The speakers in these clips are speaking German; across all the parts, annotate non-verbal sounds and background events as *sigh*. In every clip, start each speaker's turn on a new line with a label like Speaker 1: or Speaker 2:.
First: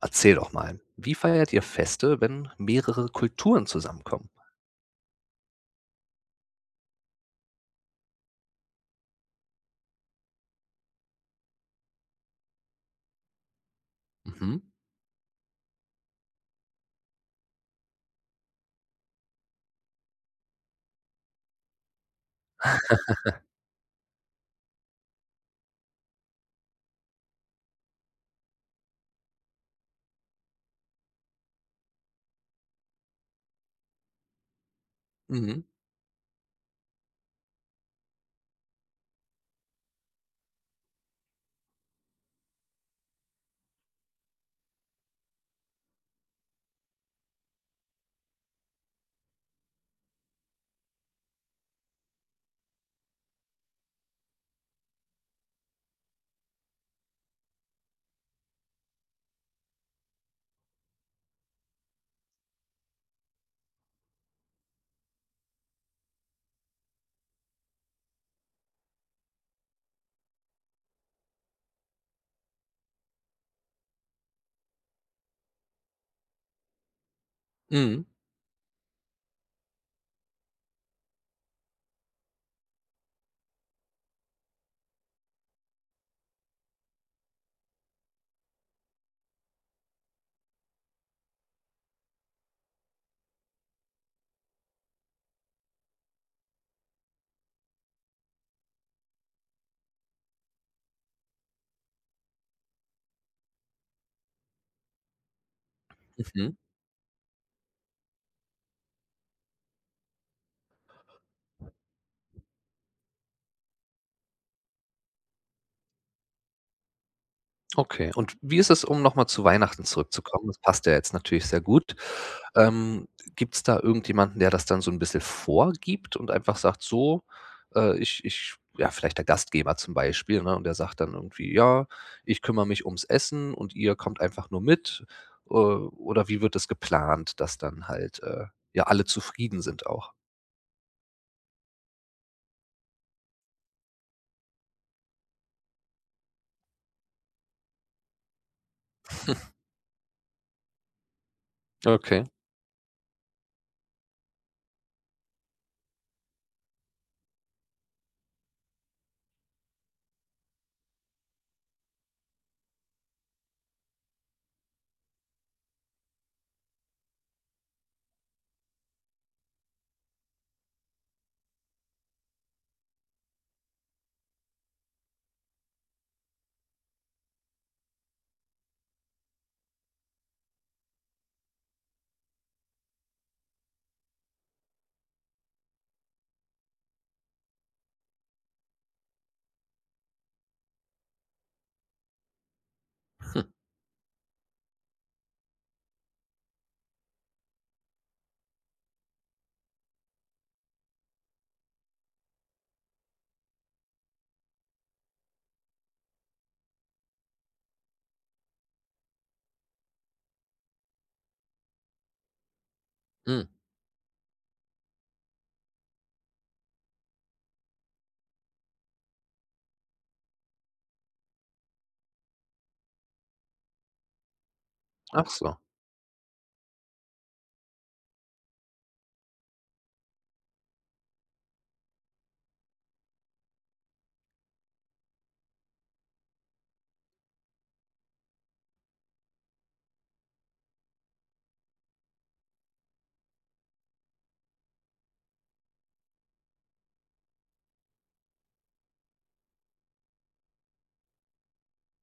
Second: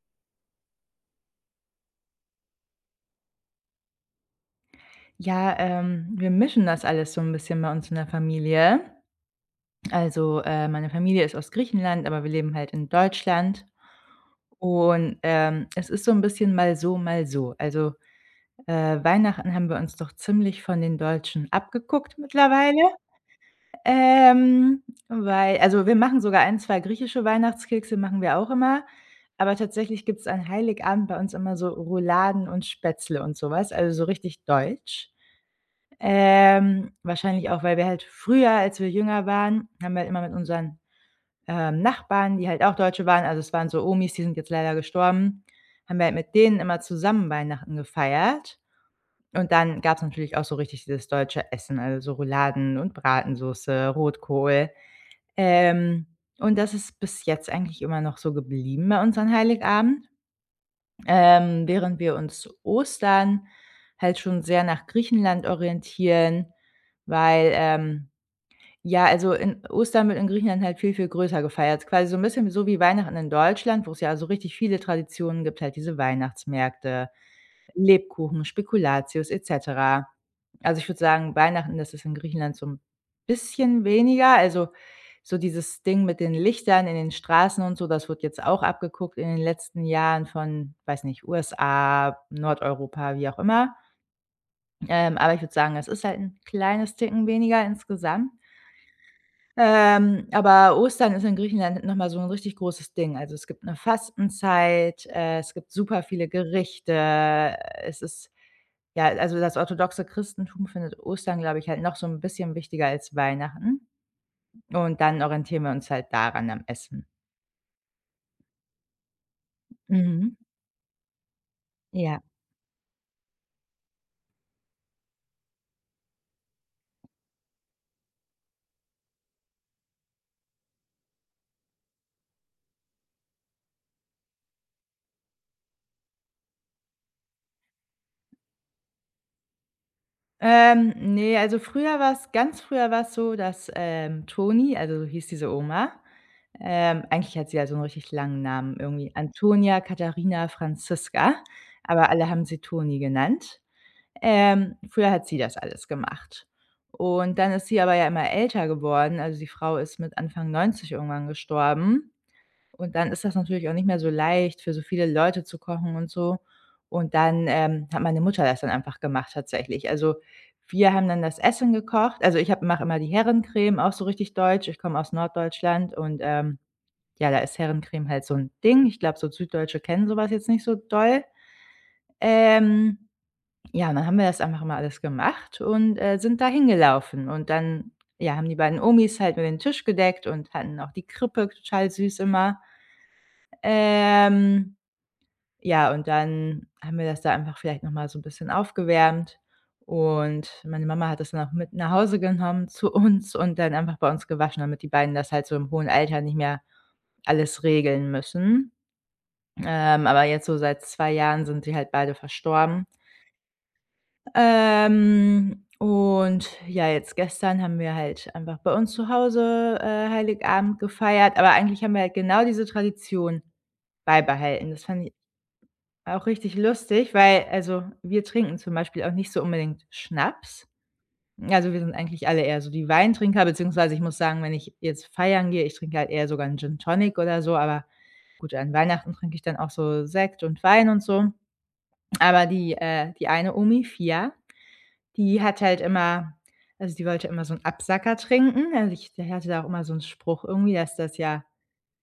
Speaker 1: Erzähl doch mal, wie feiert ihr Feste, wenn mehrere Kulturen zusammenkommen?
Speaker 2: Ja, wir mischen das alles so ein bisschen bei uns in der Familie. Also, meine Familie ist aus Griechenland, aber wir leben halt in Deutschland.
Speaker 1: Mhm.
Speaker 2: Und, es ist so ein bisschen mal so, mal so. Also, Weihnachten haben wir uns doch ziemlich von den Deutschen abgeguckt mittlerweile. Ähm, Weil also, wir machen sogar ein, 2 griechische Weihnachtskekse machen wir auch immer, aber tatsächlich gibt's an Heiligabend bei uns immer so Rouladen und Spätzle und sowas, also so richtig deutsch.
Speaker 1: Mhm.
Speaker 2: Wahrscheinlich auch, weil wir halt früher, als wir jünger waren, haben wir halt immer mit unseren Nachbarn, die halt auch Deutsche waren, also, es waren so Omis, die sind jetzt leider gestorben, haben wir halt mit denen immer zusammen Weihnachten gefeiert. Und dann gab's natürlich auch so richtig dieses deutsche Essen, also so Rouladen und Bratensoße, Rotkohl. Ähm, und das ist bis jetzt eigentlich immer noch so geblieben bei uns an Heiligabend. Während wir uns Ostern halt schon sehr nach Griechenland orientieren, weil, ja, also in Ostern wird in Griechenland halt viel, viel größer gefeiert. Quasi so ein bisschen so wie Weihnachten in Deutschland, wo es ja so richtig viele Traditionen gibt, halt diese Weihnachtsmärkte,
Speaker 1: Mhm.
Speaker 2: Lebkuchen, Spekulatius et cetera. Also, ich würde sagen, Weihnachten, das ist in Griechenland so ein bisschen weniger. Also, so dieses Ding mit den Lichtern in den Straßen und so, das wird jetzt auch abgeguckt in den letzten Jahren von, weiß nicht, USA, Nordeuropa, wie auch immer. Aber ich würde sagen, es ist halt ein kleines Ticken weniger insgesamt. Aber Ostern ist in Griechenland noch mal so 'n richtig großes Ding. Also, es gibt 'ne Fastenzeit, es gibt super viele
Speaker 1: Mhm.
Speaker 2: Gerichte. Es ist ja, also, das orthodoxe Christentum findet Ostern, glaube ich, halt noch so 'n bisschen wichtiger als Weihnachten. Und dann orientieren wir uns halt daran am Essen.
Speaker 1: Okay, und wie ist es, um nochmal zu Weihnachten
Speaker 2: Mhm.
Speaker 1: zurückzukommen? Das passt ja jetzt natürlich sehr gut.
Speaker 2: Ja.
Speaker 1: Ähm, Gibt es da irgendjemanden, der das dann so ein bisschen vorgibt und einfach sagt: „So, ich“ ja, vielleicht der Gastgeber zum Beispiel, ne? Und der sagt dann irgendwie: „Ja, ich kümmere mich ums Essen und ihr kommt einfach nur mit.“ Oder wie wird das geplant, dass dann halt, ja, alle zufrieden sind auch?
Speaker 2: Ne, also früher war es so, dass, Toni, also so hieß diese Oma, eigentlich hat sie ja so 'n richtig langen Namen, irgendwie Antonia, Katharina, Franziska, aber
Speaker 1: Okay.
Speaker 2: alle haben sie Toni genannt. Früher hat sie das alles gemacht. Und dann ist sie aber ja immer älter geworden, also die Frau ist mit Anfang 90 irgendwann gestorben. Und dann ist das natürlich auch nicht mehr so leicht, für so viele Leute zu kochen und so. Und dann, hat meine Mutter das dann einfach gemacht, tatsächlich. Also, wir haben dann das Essen gekocht. Also, ich habe mache immer die Herrencreme, auch so richtig deutsch. Ich komme aus Norddeutschland und, ja, da ist Herrencreme halt so ein Ding. Ich glaube, so Süddeutsche kennen sowas jetzt nicht so doll. Ähm, ja, und dann haben wir das einfach mal alles gemacht und, sind da hingelaufen. Und dann, ja, haben die beiden Omis halt mit den Tisch gedeckt und hatten auch die Krippe total süß immer.
Speaker 1: Hm,
Speaker 2: Ähm, ja, und dann haben wir das da einfach vielleicht noch mal so ein bisschen aufgewärmt, und meine Mama hat das dann auch mit nach Hause genommen *laughs* zu uns, und dann einfach bei uns gewaschen, damit die beiden das halt so im hohen Alter nicht mehr alles regeln müssen. Aber jetzt so seit 2 Jahren sind die halt beide verstorben.
Speaker 1: mhm.
Speaker 2: Und ja, jetzt gestern haben wir halt einfach bei uns zu Hause, Heiligabend gefeiert, aber eigentlich haben wir halt genau diese Tradition beibehalten. Das fand ich
Speaker 1: Ach so.
Speaker 2: auch richtig lustig, weil, also, wir trinken zum Beispiel auch nicht so unbedingt Schnaps. Also, wir sind eigentlich alle eher so die Weintrinker, beziehungsweise ich muss sagen, wenn ich jetzt feiern gehe, ich trinke halt eher sogar einen Gin Tonic oder so, aber gut, an Weihnachten trinke ich dann auch so Sekt und Wein und so. Aber die die eine Omi, Fia, die hat halt immer, also, die wollte immer so einen Absacker trinken. Also, ich, die hatte da auch immer so einen Spruch, irgendwie, dass das ja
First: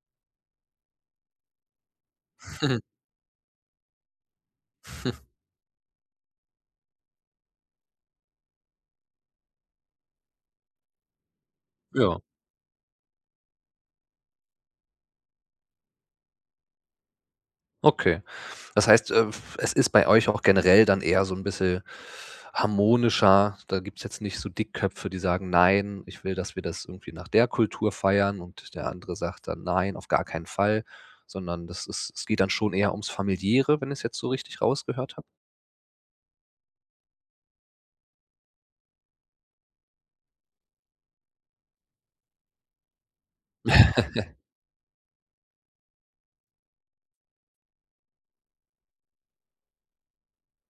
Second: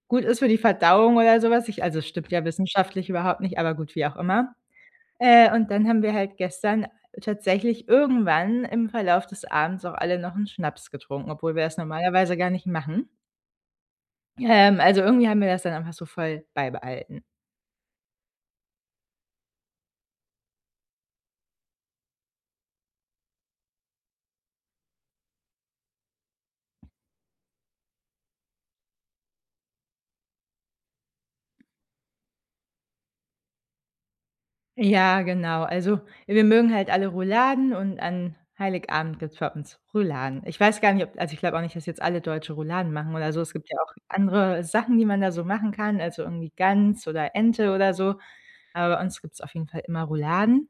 Speaker 2: gut ist für die Verdauung oder sowas. Ich, also, es stimmt ja
Speaker 1: Mhm.
Speaker 2: wissenschaftlich überhaupt nicht, aber gut, wie auch immer.
Speaker 1: *laughs*
Speaker 2: Und dann haben wir halt gestern tatsächlich irgendwann im Verlauf des Abends auch alle noch 'n Schnaps getrunken, obwohl wir das
Speaker 1: Ja,
Speaker 2: normalerweise gar nicht machen. Also, irgendwie haben wir das dann einfach so voll beibehalten.
Speaker 1: okay. Das heißt, es ist bei euch auch generell dann eher so ein bisschen harmonischer. Da gibt es jetzt nicht so Dickköpfe, die sagen: „Nein, ich will, dass wir das irgendwie nach der Kultur feiern.“ Und der andere sagt dann: „Nein, auf gar keinen Fall.“ Sondern das ist es geht dann schon eher ums Familiäre, wenn ich es jetzt so richtig rausgehört
Speaker 2: Ja,
Speaker 1: habe.
Speaker 2: genau. Also, wir mögen halt alle Rouladen, und an Heiligabend gibt's bei uns Rouladen. Ich weiß gar nicht, ob, also, ich glaube auch nicht, dass jetzt alle Deutsche Rouladen machen oder so. Es gibt ja auch andere Sachen, die man da so machen kann, also, irgendwie Gans oder Ente oder so, aber bei uns gibt's auf jeden Fall immer Rouladen.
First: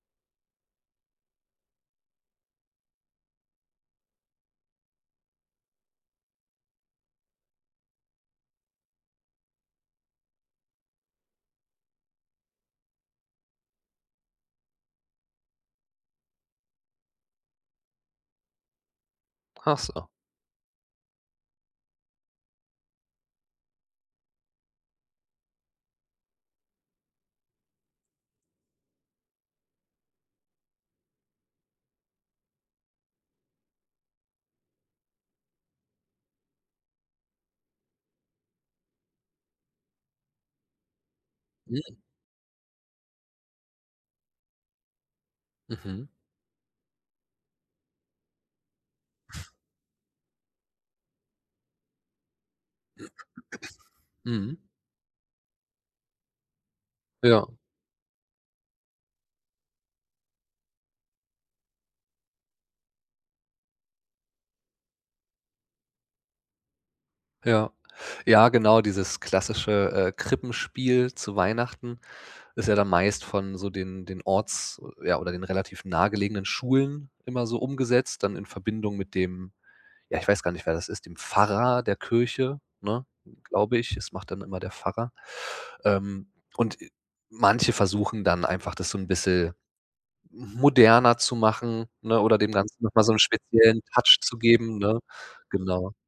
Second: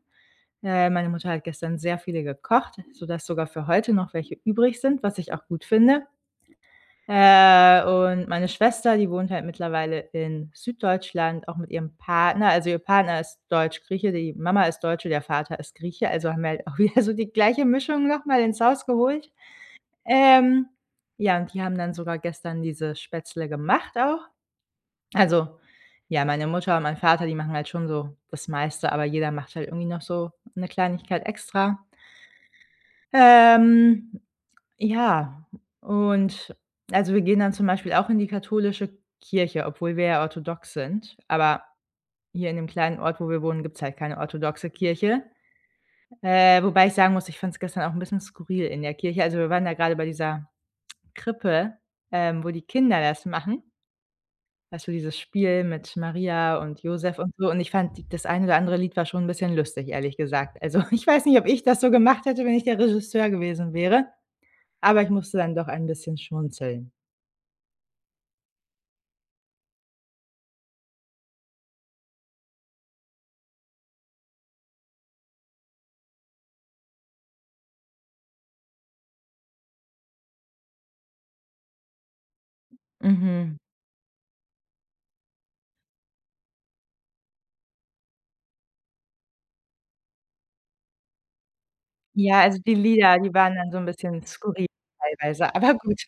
Speaker 2: Meine Mutter hat gestern sehr viele gekocht, sodass sogar für heute noch welche übrig sind, was ich auch gut finde. Und meine Schwester, die wohnt halt mittlerweile in Süddeutschland, auch mit ihrem Partner. Also, ihr Partner ist Deutsch-Grieche, die Mama ist Deutsche, der Vater ist Grieche, also haben wir halt auch *laughs* wieder so die gleiche Mischung nochmal ins Haus geholt.
Speaker 1: Ach so.
Speaker 2: Ähm, ja, und die haben dann sogar gestern diese Spätzle gemacht auch. Also, ja, meine Mutter und mein Vater, die machen halt schon so das meiste, aber jeder macht halt irgendwie noch so eine Kleinigkeit extra. Ähm, ja, und also, wir gehen dann zum Beispiel auch in die katholische Kirche, obwohl wir ja orthodox sind. Aber
Speaker 1: Mhm,
Speaker 2: hier in dem kleinen Ort, wo wir wohnen, gibt es halt keine orthodoxe Kirche.
Speaker 1: mhm,
Speaker 2: Wobei ich sagen muss, ich fand es gestern auch ein bisschen skurril in der Kirche. Also, wir waren da gerade bei dieser Krippe, wo die Kinder das machen.
Speaker 1: mhm.
Speaker 2: Weißt du, dieses Spiel mit Maria und Josef und
Speaker 1: Ja,
Speaker 2: so. Und ich fand d das ein oder andere Lied war schon ein bisschen lustig, ehrlich gesagt. Also, *laughs* ich weiß nicht, ob ich das so gemacht hätte, wenn ich der Regisseur gewesen wäre. Aber ich musste dann doch ein bisschen schmunzeln.
Speaker 1: ja. Ja, genau, dieses klassische, Krippenspiel zu Weihnachten. Ist ja dann meist von so den Orts ja, oder den relativ nahegelegenen Schulen immer so umgesetzt, dann in Verbindung mit dem ja, ich weiß gar nicht, wer das ist, dem Pfarrer der Kirche, ne,
Speaker 2: Mhm.
Speaker 1: glaube ich. Es macht dann immer der Pfarrer. Und manche versuchen dann einfach, das so ein bisschen moderner zu machen, ne, oder
Speaker 2: Ja,
Speaker 1: dem
Speaker 2: also die
Speaker 1: Ganzen noch mal so
Speaker 2: Lieder,
Speaker 1: einen
Speaker 2: die waren dann so
Speaker 1: speziellen
Speaker 2: 'n
Speaker 1: Touch
Speaker 2: bisschen
Speaker 1: zu
Speaker 2: skurril
Speaker 1: geben, ne?
Speaker 2: teilweise, aber *laughs*
Speaker 1: Genau,
Speaker 2: gut.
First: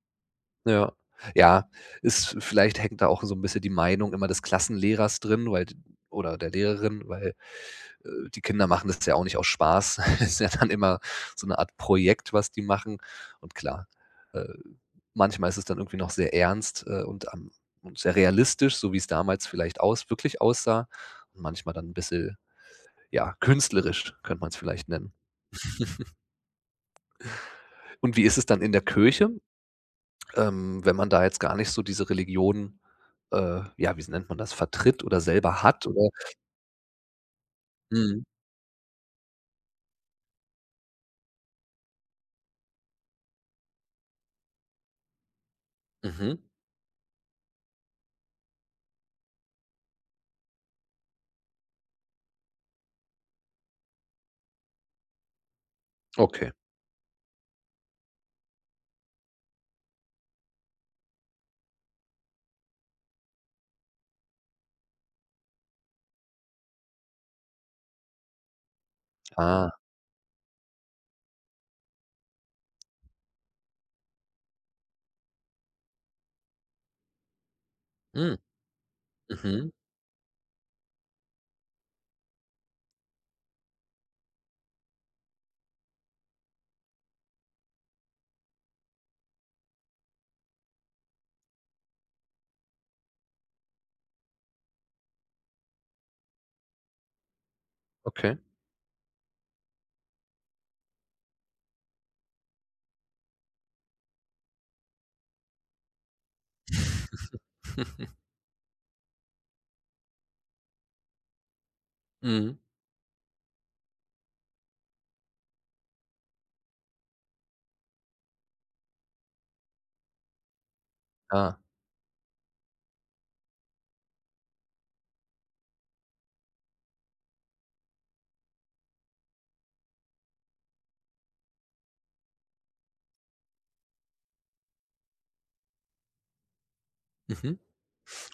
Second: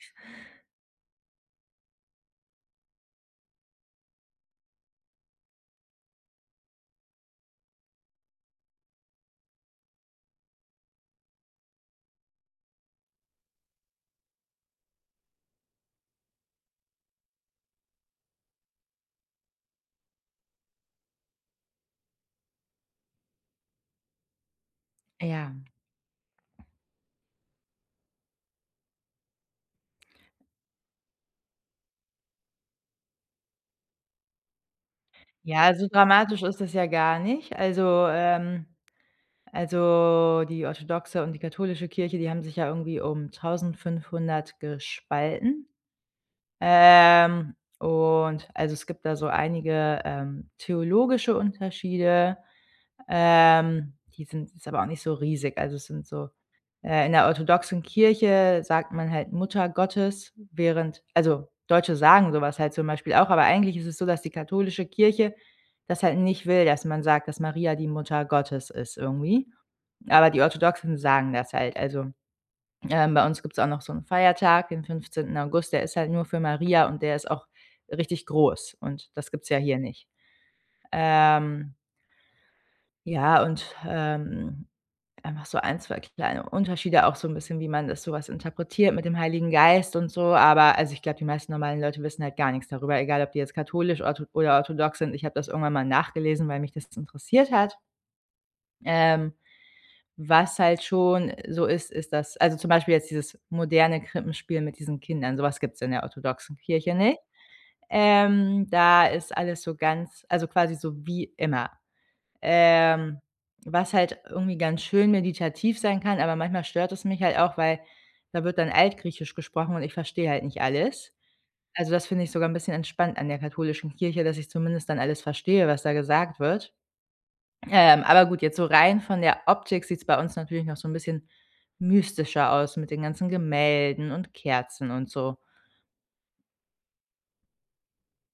Speaker 1: ja. Ja, ist vielleicht hängt da auch so ein bisschen die Meinung immer des Klassenlehrers drin, weil oder der Lehrerin, weil die Kinder machen das ja auch nicht aus Spaß. *laughs* Das ist ja dann immer so eine Art Projekt, was die machen. Und klar, äh, manchmal ist es dann irgendwie noch sehr ernst und sehr realistisch, so wie es damals vielleicht aus, wirklich aussah. Und manchmal dann ein bisschen, ja, künstlerisch, könnte man es vielleicht nennen.
Speaker 2: Ja.
Speaker 1: *laughs* Und wie ist es dann in der Kirche, wenn man da jetzt gar nicht so diese Religion, ja, wie nennt man das, vertritt oder selber
Speaker 2: Ja, so
Speaker 1: hat? Oder?
Speaker 2: dramatisch ist das ja gar nicht.
Speaker 1: Mhm.
Speaker 2: Also die orthodoxe und die katholische Kirche, die haben sich ja irgendwie um 1.500 gespalten.
Speaker 1: Mhm.
Speaker 2: Und, also, es gibt da so einige, theologische Unterschiede. Die sind, ist aber auch nicht so riesig. Also, es sind so,
Speaker 1: Okay.
Speaker 2: in der orthodoxen Kirche sagt man halt Mutter Gottes, während, also, Deutsche sagen sowas halt zum Beispiel auch, aber eigentlich ist es so, dass die katholische Kirche das halt nicht will, dass man sagt, dass Maria die Mutter Gottes ist, irgendwie.
Speaker 1: Ah.
Speaker 2: Aber die Orthodoxen sagen das halt. Also, bei uns gibt's auch noch so einen Feiertag, den 15. August, der ist halt nur für Maria und der ist auch richtig
Speaker 1: Mhm.
Speaker 2: groß, und das gibt's ja
Speaker 1: Mhm.
Speaker 2: hier nicht. Ähm, ja, und, einfach so ein 2 kleine Unterschiede, auch so ein bisschen, wie man das, so was, interpretiert mit dem Heiligen Geist und so. Aber, also, ich glaube, die meisten normalen Leute wissen halt gar nichts darüber, egal ob die jetzt katholisch orthodox sind. Ich habe das irgendwann mal nachgelesen, weil mich das interessiert hat.
Speaker 1: Okay.
Speaker 2: Ähm, Was halt schon so ist, das, also, zum Beispiel jetzt dieses moderne Krippenspiel mit diesen Kindern, sowas, was, gibt's in der orthodoxen Kirche nicht.
Speaker 1: *laughs*
Speaker 2: Da ist alles so ganz, also, quasi so wie immer,
Speaker 1: Mhm.
Speaker 2: ähm, was halt irgendwie ganz schön meditativ sein kann, aber manchmal stört es mich halt auch, weil da wird dann Altgriechisch gesprochen und ich verstehe halt nicht alles.
Speaker 1: Ah.
Speaker 2: Also, das finde ich sogar ein bisschen entspannt an der katholischen Kirche, dass ich zumindest dann alles verstehe, was da gesagt wird. Aber gut, jetzt so rein von der Optik sieht's bei uns natürlich noch so ein bisschen mystischer aus mit den ganzen Gemälden und Kerzen und so.
Speaker 1: Mhm.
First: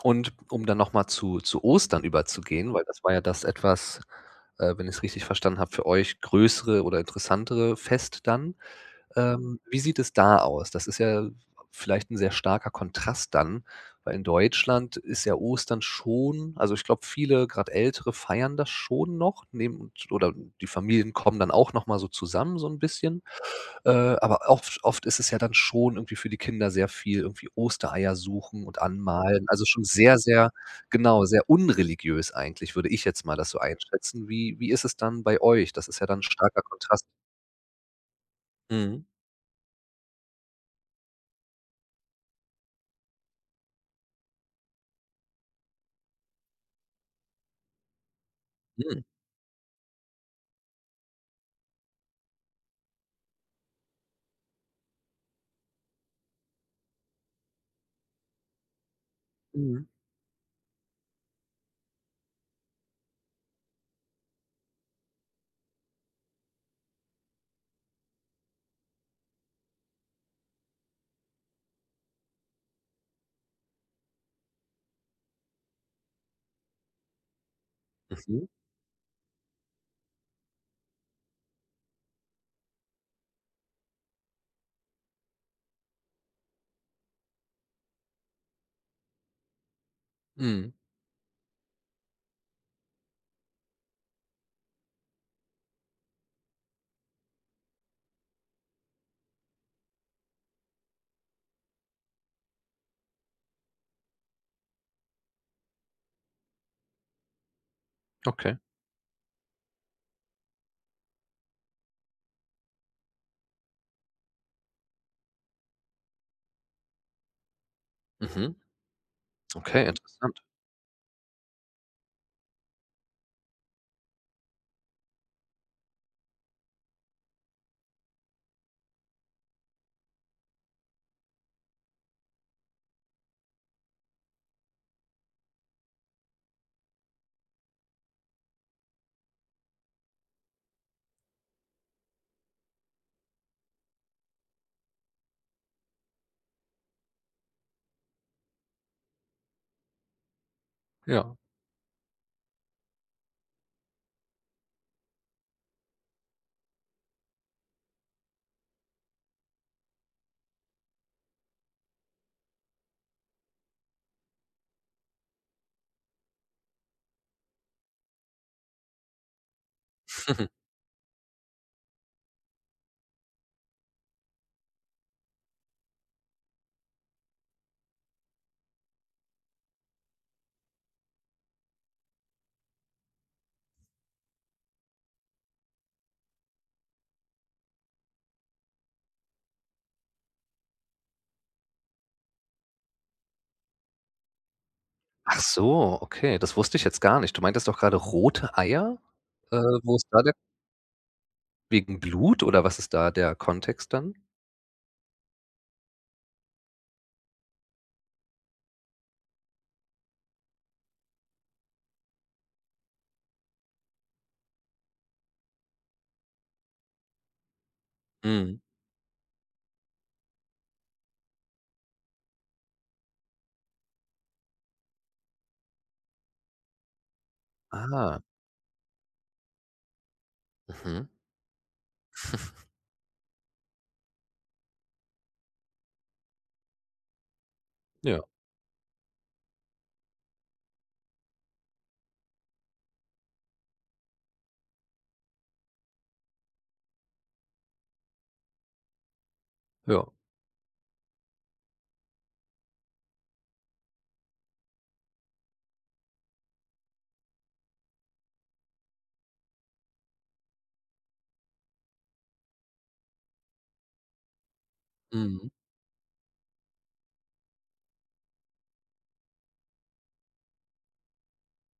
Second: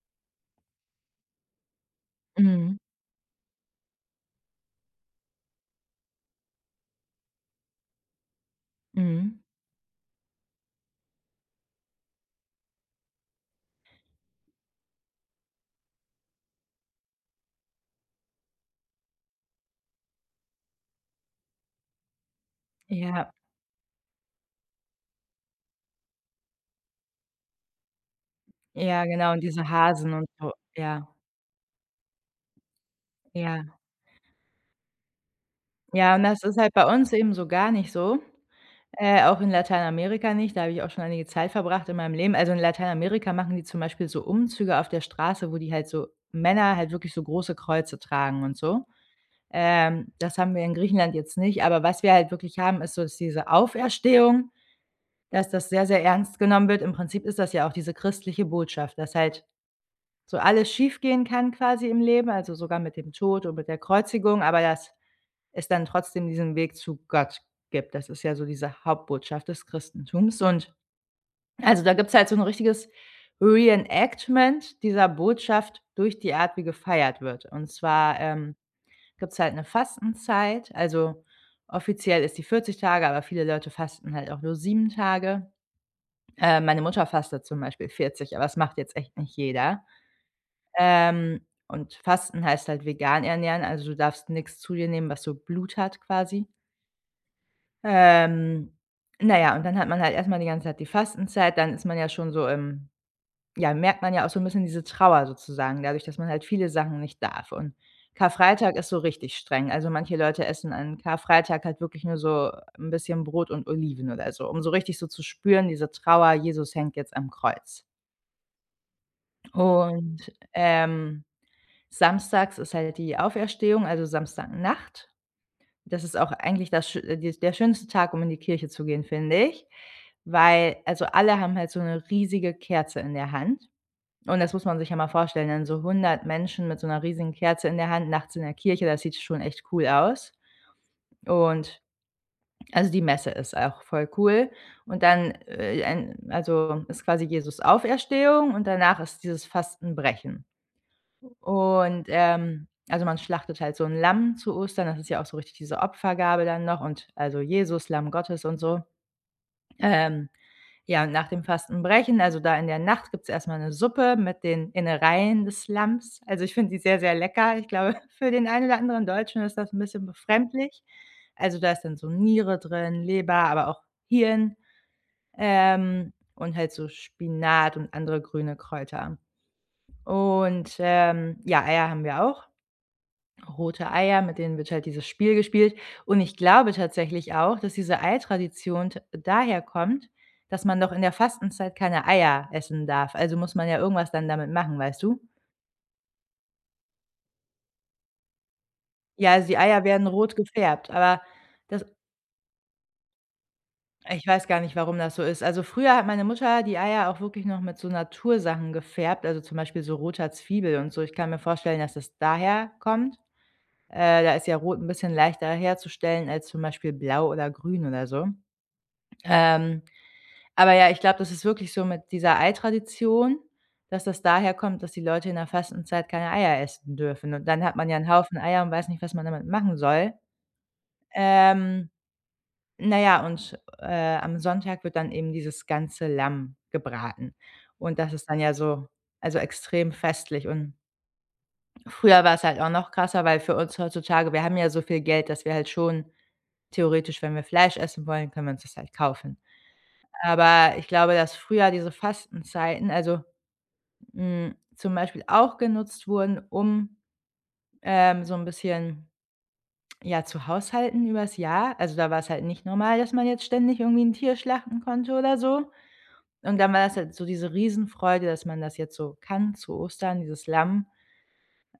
Speaker 1: Und um dann noch mal zu Ostern überzugehen,
Speaker 2: Mhm,
Speaker 1: weil das war ja das etwas, wenn ich es richtig verstanden habe, für euch größere oder interessantere Fest dann.
Speaker 2: mhm.
Speaker 1: Wie sieht es da aus? Das ist ja vielleicht ein sehr starker Kontrast dann, weil in Deutschland ist ja Ostern schon also, ich glaube, viele, gerade Ältere, feiern das schon noch, nehmen oder die Familien kommen dann auch noch mal so zusammen so ein bisschen.
Speaker 2: Ja,
Speaker 1: Äh, aber oft ist es ja dann schon irgendwie für die Kinder sehr viel irgendwie Ostereier suchen und
Speaker 2: ja, genau, und
Speaker 1: anmalen. Also,
Speaker 2: diese
Speaker 1: schon
Speaker 2: Hasen
Speaker 1: sehr,
Speaker 2: und so.
Speaker 1: sehr
Speaker 2: Ja,
Speaker 1: genau, sehr unreligiös eigentlich, würde ich jetzt mal das so
Speaker 2: ja.
Speaker 1: einschätzen. Wie ist es dann bei euch? Das ist ja
Speaker 2: Ja,
Speaker 1: dann
Speaker 2: und
Speaker 1: 'n
Speaker 2: das ist
Speaker 1: starker
Speaker 2: halt bei
Speaker 1: Kontrast.
Speaker 2: uns eben so gar nicht so.
Speaker 1: Mhm.
Speaker 2: Auch in Lateinamerika nicht, da habe ich auch schon einige Zeit verbracht in meinem Leben. Also, in Lateinamerika machen die zum Beispiel so Umzüge auf der Straße, wo die halt so Männer halt wirklich so große Kreuze tragen und so.
Speaker 1: Mhm.
Speaker 2: Das haben wir in Griechenland jetzt nicht, aber was wir halt wirklich haben, ist so, dass diese Auferstehung, dass das sehr, sehr ernst genommen wird. Im Prinzip ist das ja auch diese christliche Botschaft, dass halt
Speaker 1: Mhm.
Speaker 2: so alles schiefgehen kann, quasi im Leben, also sogar mit dem Tod und mit der Kreuzigung, aber dass es dann trotzdem diesen Weg zu Gott gibt. Das ist ja so diese Hauptbotschaft des Christentums. Und, also, da gibt's halt so ein richtiges Reenactment dieser Botschaft durch die Art, wie gefeiert wird. Und zwar,
Speaker 1: Mhm.
Speaker 2: gibt's halt eine Fastenzeit. Also, offiziell ist die 40 Tage, aber viele Leute fasten halt auch nur 7 Tage. Meine Mutter fastet zum Beispiel 40, aber das macht jetzt echt nicht jeder.
Speaker 1: Mhm.
Speaker 2: Und Fasten heißt halt vegan ernähren, also du darfst nichts zu dir nehmen, was so Blut hat quasi. Ähm, na ja, und dann hat man halt erst mal die ganze Zeit die Fastenzeit, dann ist man ja schon so im ja, merkt man ja auch so ein bisschen diese Trauer sozusagen, dadurch, dass man halt viele Sachen nicht darf. Und
Speaker 1: Okay.
Speaker 2: Karfreitag ist so richtig streng. Also, manche Leute essen an Karfreitag halt wirklich nur so ein bisschen Brot und Oliven oder so, um so richtig so zu spüren, diese Trauer: „Jesus hängt jetzt am Kreuz.“
Speaker 1: Mhm. Okay,
Speaker 2: Und,
Speaker 1: interessant.
Speaker 2: samstags ist halt die Auferstehung, also Samstagnacht. Das ist auch eigentlich das schö die der schönste Tag, um in die Kirche zu gehen, finde ich, weil also, alle haben halt so eine riesige Kerze in der Hand, und das muss man sich ja mal vorstellen, dann so hundert Menschen mit so einer riesigen Kerze in der Hand nachts in der Kirche, das sieht schon echt cool aus. Und also, die Messe ist auch voll cool, und dann, ein also, ist quasi Jesus' Auferstehung und danach ist dieses Fastenbrechen.
Speaker 1: Ja.
Speaker 2: Und, also, man schlachtet halt so ein Lamm zu Ostern. Das ist ja auch so richtig diese Opfergabe dann noch und also, Jesus, Lamm Gottes und so. Ähm, ja, und nach dem Fastenbrechen, also, da in der Nacht gibt's erst mal 'ne Suppe mit den Innereien des Lamms. Also, ich finde die sehr, sehr lecker. Ich glaube, *laughs* für den einen oder anderen Deutschen ist das ein bisschen
Speaker 1: *laughs*
Speaker 2: befremdlich. Also, da ist dann so Niere drin, Leber, aber auch Hirn, und halt so Spinat und andere grüne Kräuter. Und, ja, Eier haben wir auch, rote Eier, mit denen wird halt dieses Spiel gespielt. Und ich glaube tatsächlich auch, dass diese Ei-Tradition t daher kommt, dass man doch in der Fastenzeit keine Eier essen darf. Also muss man ja irgendwas dann damit machen, weißt du?
Speaker 1: Ach so, okay, das wusste ich jetzt gar nicht. Du meintest doch grade rote Eier?
Speaker 2: Ja, also die
Speaker 1: Äh,
Speaker 2: Eier
Speaker 1: Wo
Speaker 2: werden
Speaker 1: ist da der
Speaker 2: rot gefärbt, aber das
Speaker 1: wegen Blut oder was ist da der Kontext dann?
Speaker 2: ich weiß gar nicht, warum das so ist. Also früher hat meine Mutter die Eier auch wirklich noch mit so Natursachen gefärbt, also zum Beispiel so roter Zwiebel und so. Ich kann mir vorstellen, dass das daher kommt. Da ist ja rot ein bisschen leichter herzustellen als zum Beispiel blau oder grün oder so.
Speaker 1: Mhm.
Speaker 2: Ähm, aber ja, ich glaube, das ist wirklich so mit dieser Ei-Tradition, dass das daher kommt, dass die Leute in der Fastenzeit keine Eier essen dürfen. Und dann hat man ja 'n
Speaker 1: Ah.
Speaker 2: Haufen Eier und weiß nicht, was man damit machen soll.
Speaker 1: Mhm.
Speaker 2: Ähm, na ja, und, am Sonntag wird dann eben dieses ganze Lamm gebraten. Und das
Speaker 1: Ja.
Speaker 2: ist dann ja so, also, extrem festlich. Und früher war's halt auch noch krasser, weil für uns heutzutage, wir haben ja so viel Geld, dass wir halt schon theoretisch, wenn wir Fleisch essen wollen, können wir uns das halt kaufen.
Speaker 1: Ja.
Speaker 2: Aber ich glaube, dass früher diese Fastenzeiten, also, zum Beispiel auch genutzt wurden, um, so ein bisschen, ja, zu haushalten übers Jahr. Also, da war es halt nicht normal, dass man jetzt ständig irgendwie ein Tier schlachten konnte oder
Speaker 1: Mhm.
Speaker 2: so. Und dann war das halt so diese Riesenfreude, dass man das jetzt so kann zu Ostern, dieses Lamm.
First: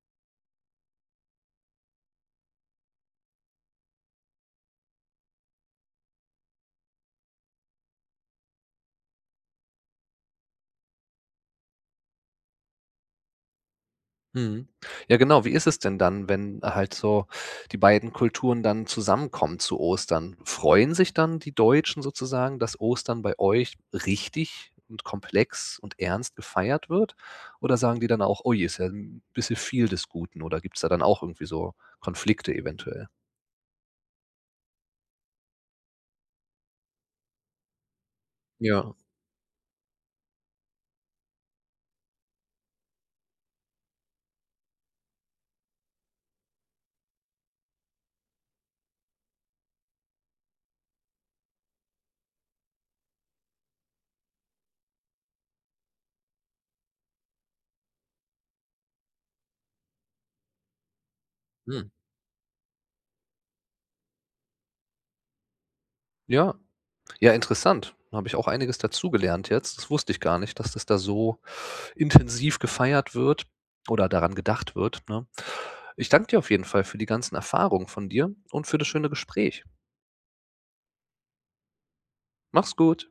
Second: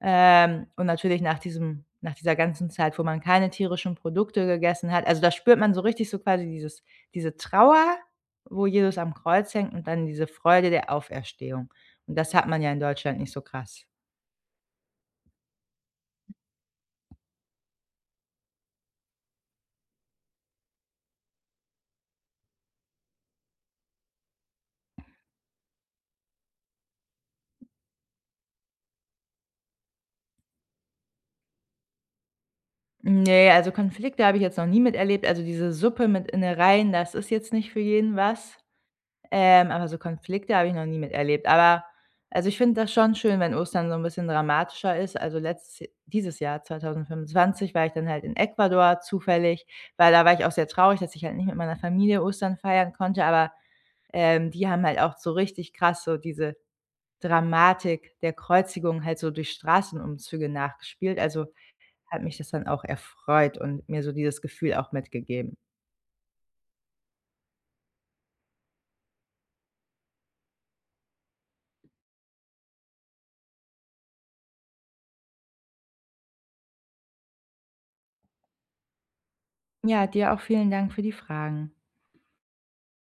Speaker 2: Und natürlich nach diesem nach dieser ganzen Zeit, wo man keine tierischen Produkte gegessen hat, also, da spürt man so richtig so quasi diese Trauer, wo Jesus am Kreuz hängt und dann diese Freude der Auferstehung. Und das hat man ja in Deutschland nicht so krass.
Speaker 1: Mhm. Ja, genau. Wie ist es denn dann, wenn halt so die beiden Kulturen dann zusammenkommen zu Ostern? Freuen sich dann die Deutschen sozusagen, dass Ostern bei euch richtig und komplex und ernst gefeiert wird? Oder sagen die dann auch: „Oh je, ist ja 'n bisschen viel des Guten“, oder gibt es da dann auch irgendwie so Konflikte eventuell? Ja.
Speaker 2: Ne, also Konflikte habe ich jetzt noch nie miterlebt. Also, diese Suppe mit Innereien, das ist jetzt nicht für jeden was.
Speaker 1: Ja.
Speaker 2: Aber so Konflikte habe ich noch nie miterlebt. Aber also, ich finde das schon schön, wenn Ostern so ein bisschen dramatischer ist. Also, letztes dieses Jahr 2025 war ich dann halt in Ecuador zufällig, weil da war ich auch sehr traurig, dass ich halt nicht mit meiner Familie Ostern feiern konnte, aber, die haben halt auch so richtig krass so diese Dramatik der Kreuzigung halt so durch Straßenumzüge nachgespielt. Also,
Speaker 1: Mhm.
Speaker 2: hat mich das dann auch erfreut und mir so dieses Gefühl auch mitgegeben.
Speaker 1: Ja. Ja, interessant. Da habe ich auch einiges dazugelernt jetzt. Das wusste ich gar nicht, dass das da so intensiv gefeiert wird oder daran gedacht wird, ne? Ich danke dir auf jeden Fall für die ganzen Erfahrungen von dir und für das schöne Gespräch.
Speaker 2: Ja, dir auch vielen Dank für die Fragen.
Speaker 1: Mach's gut.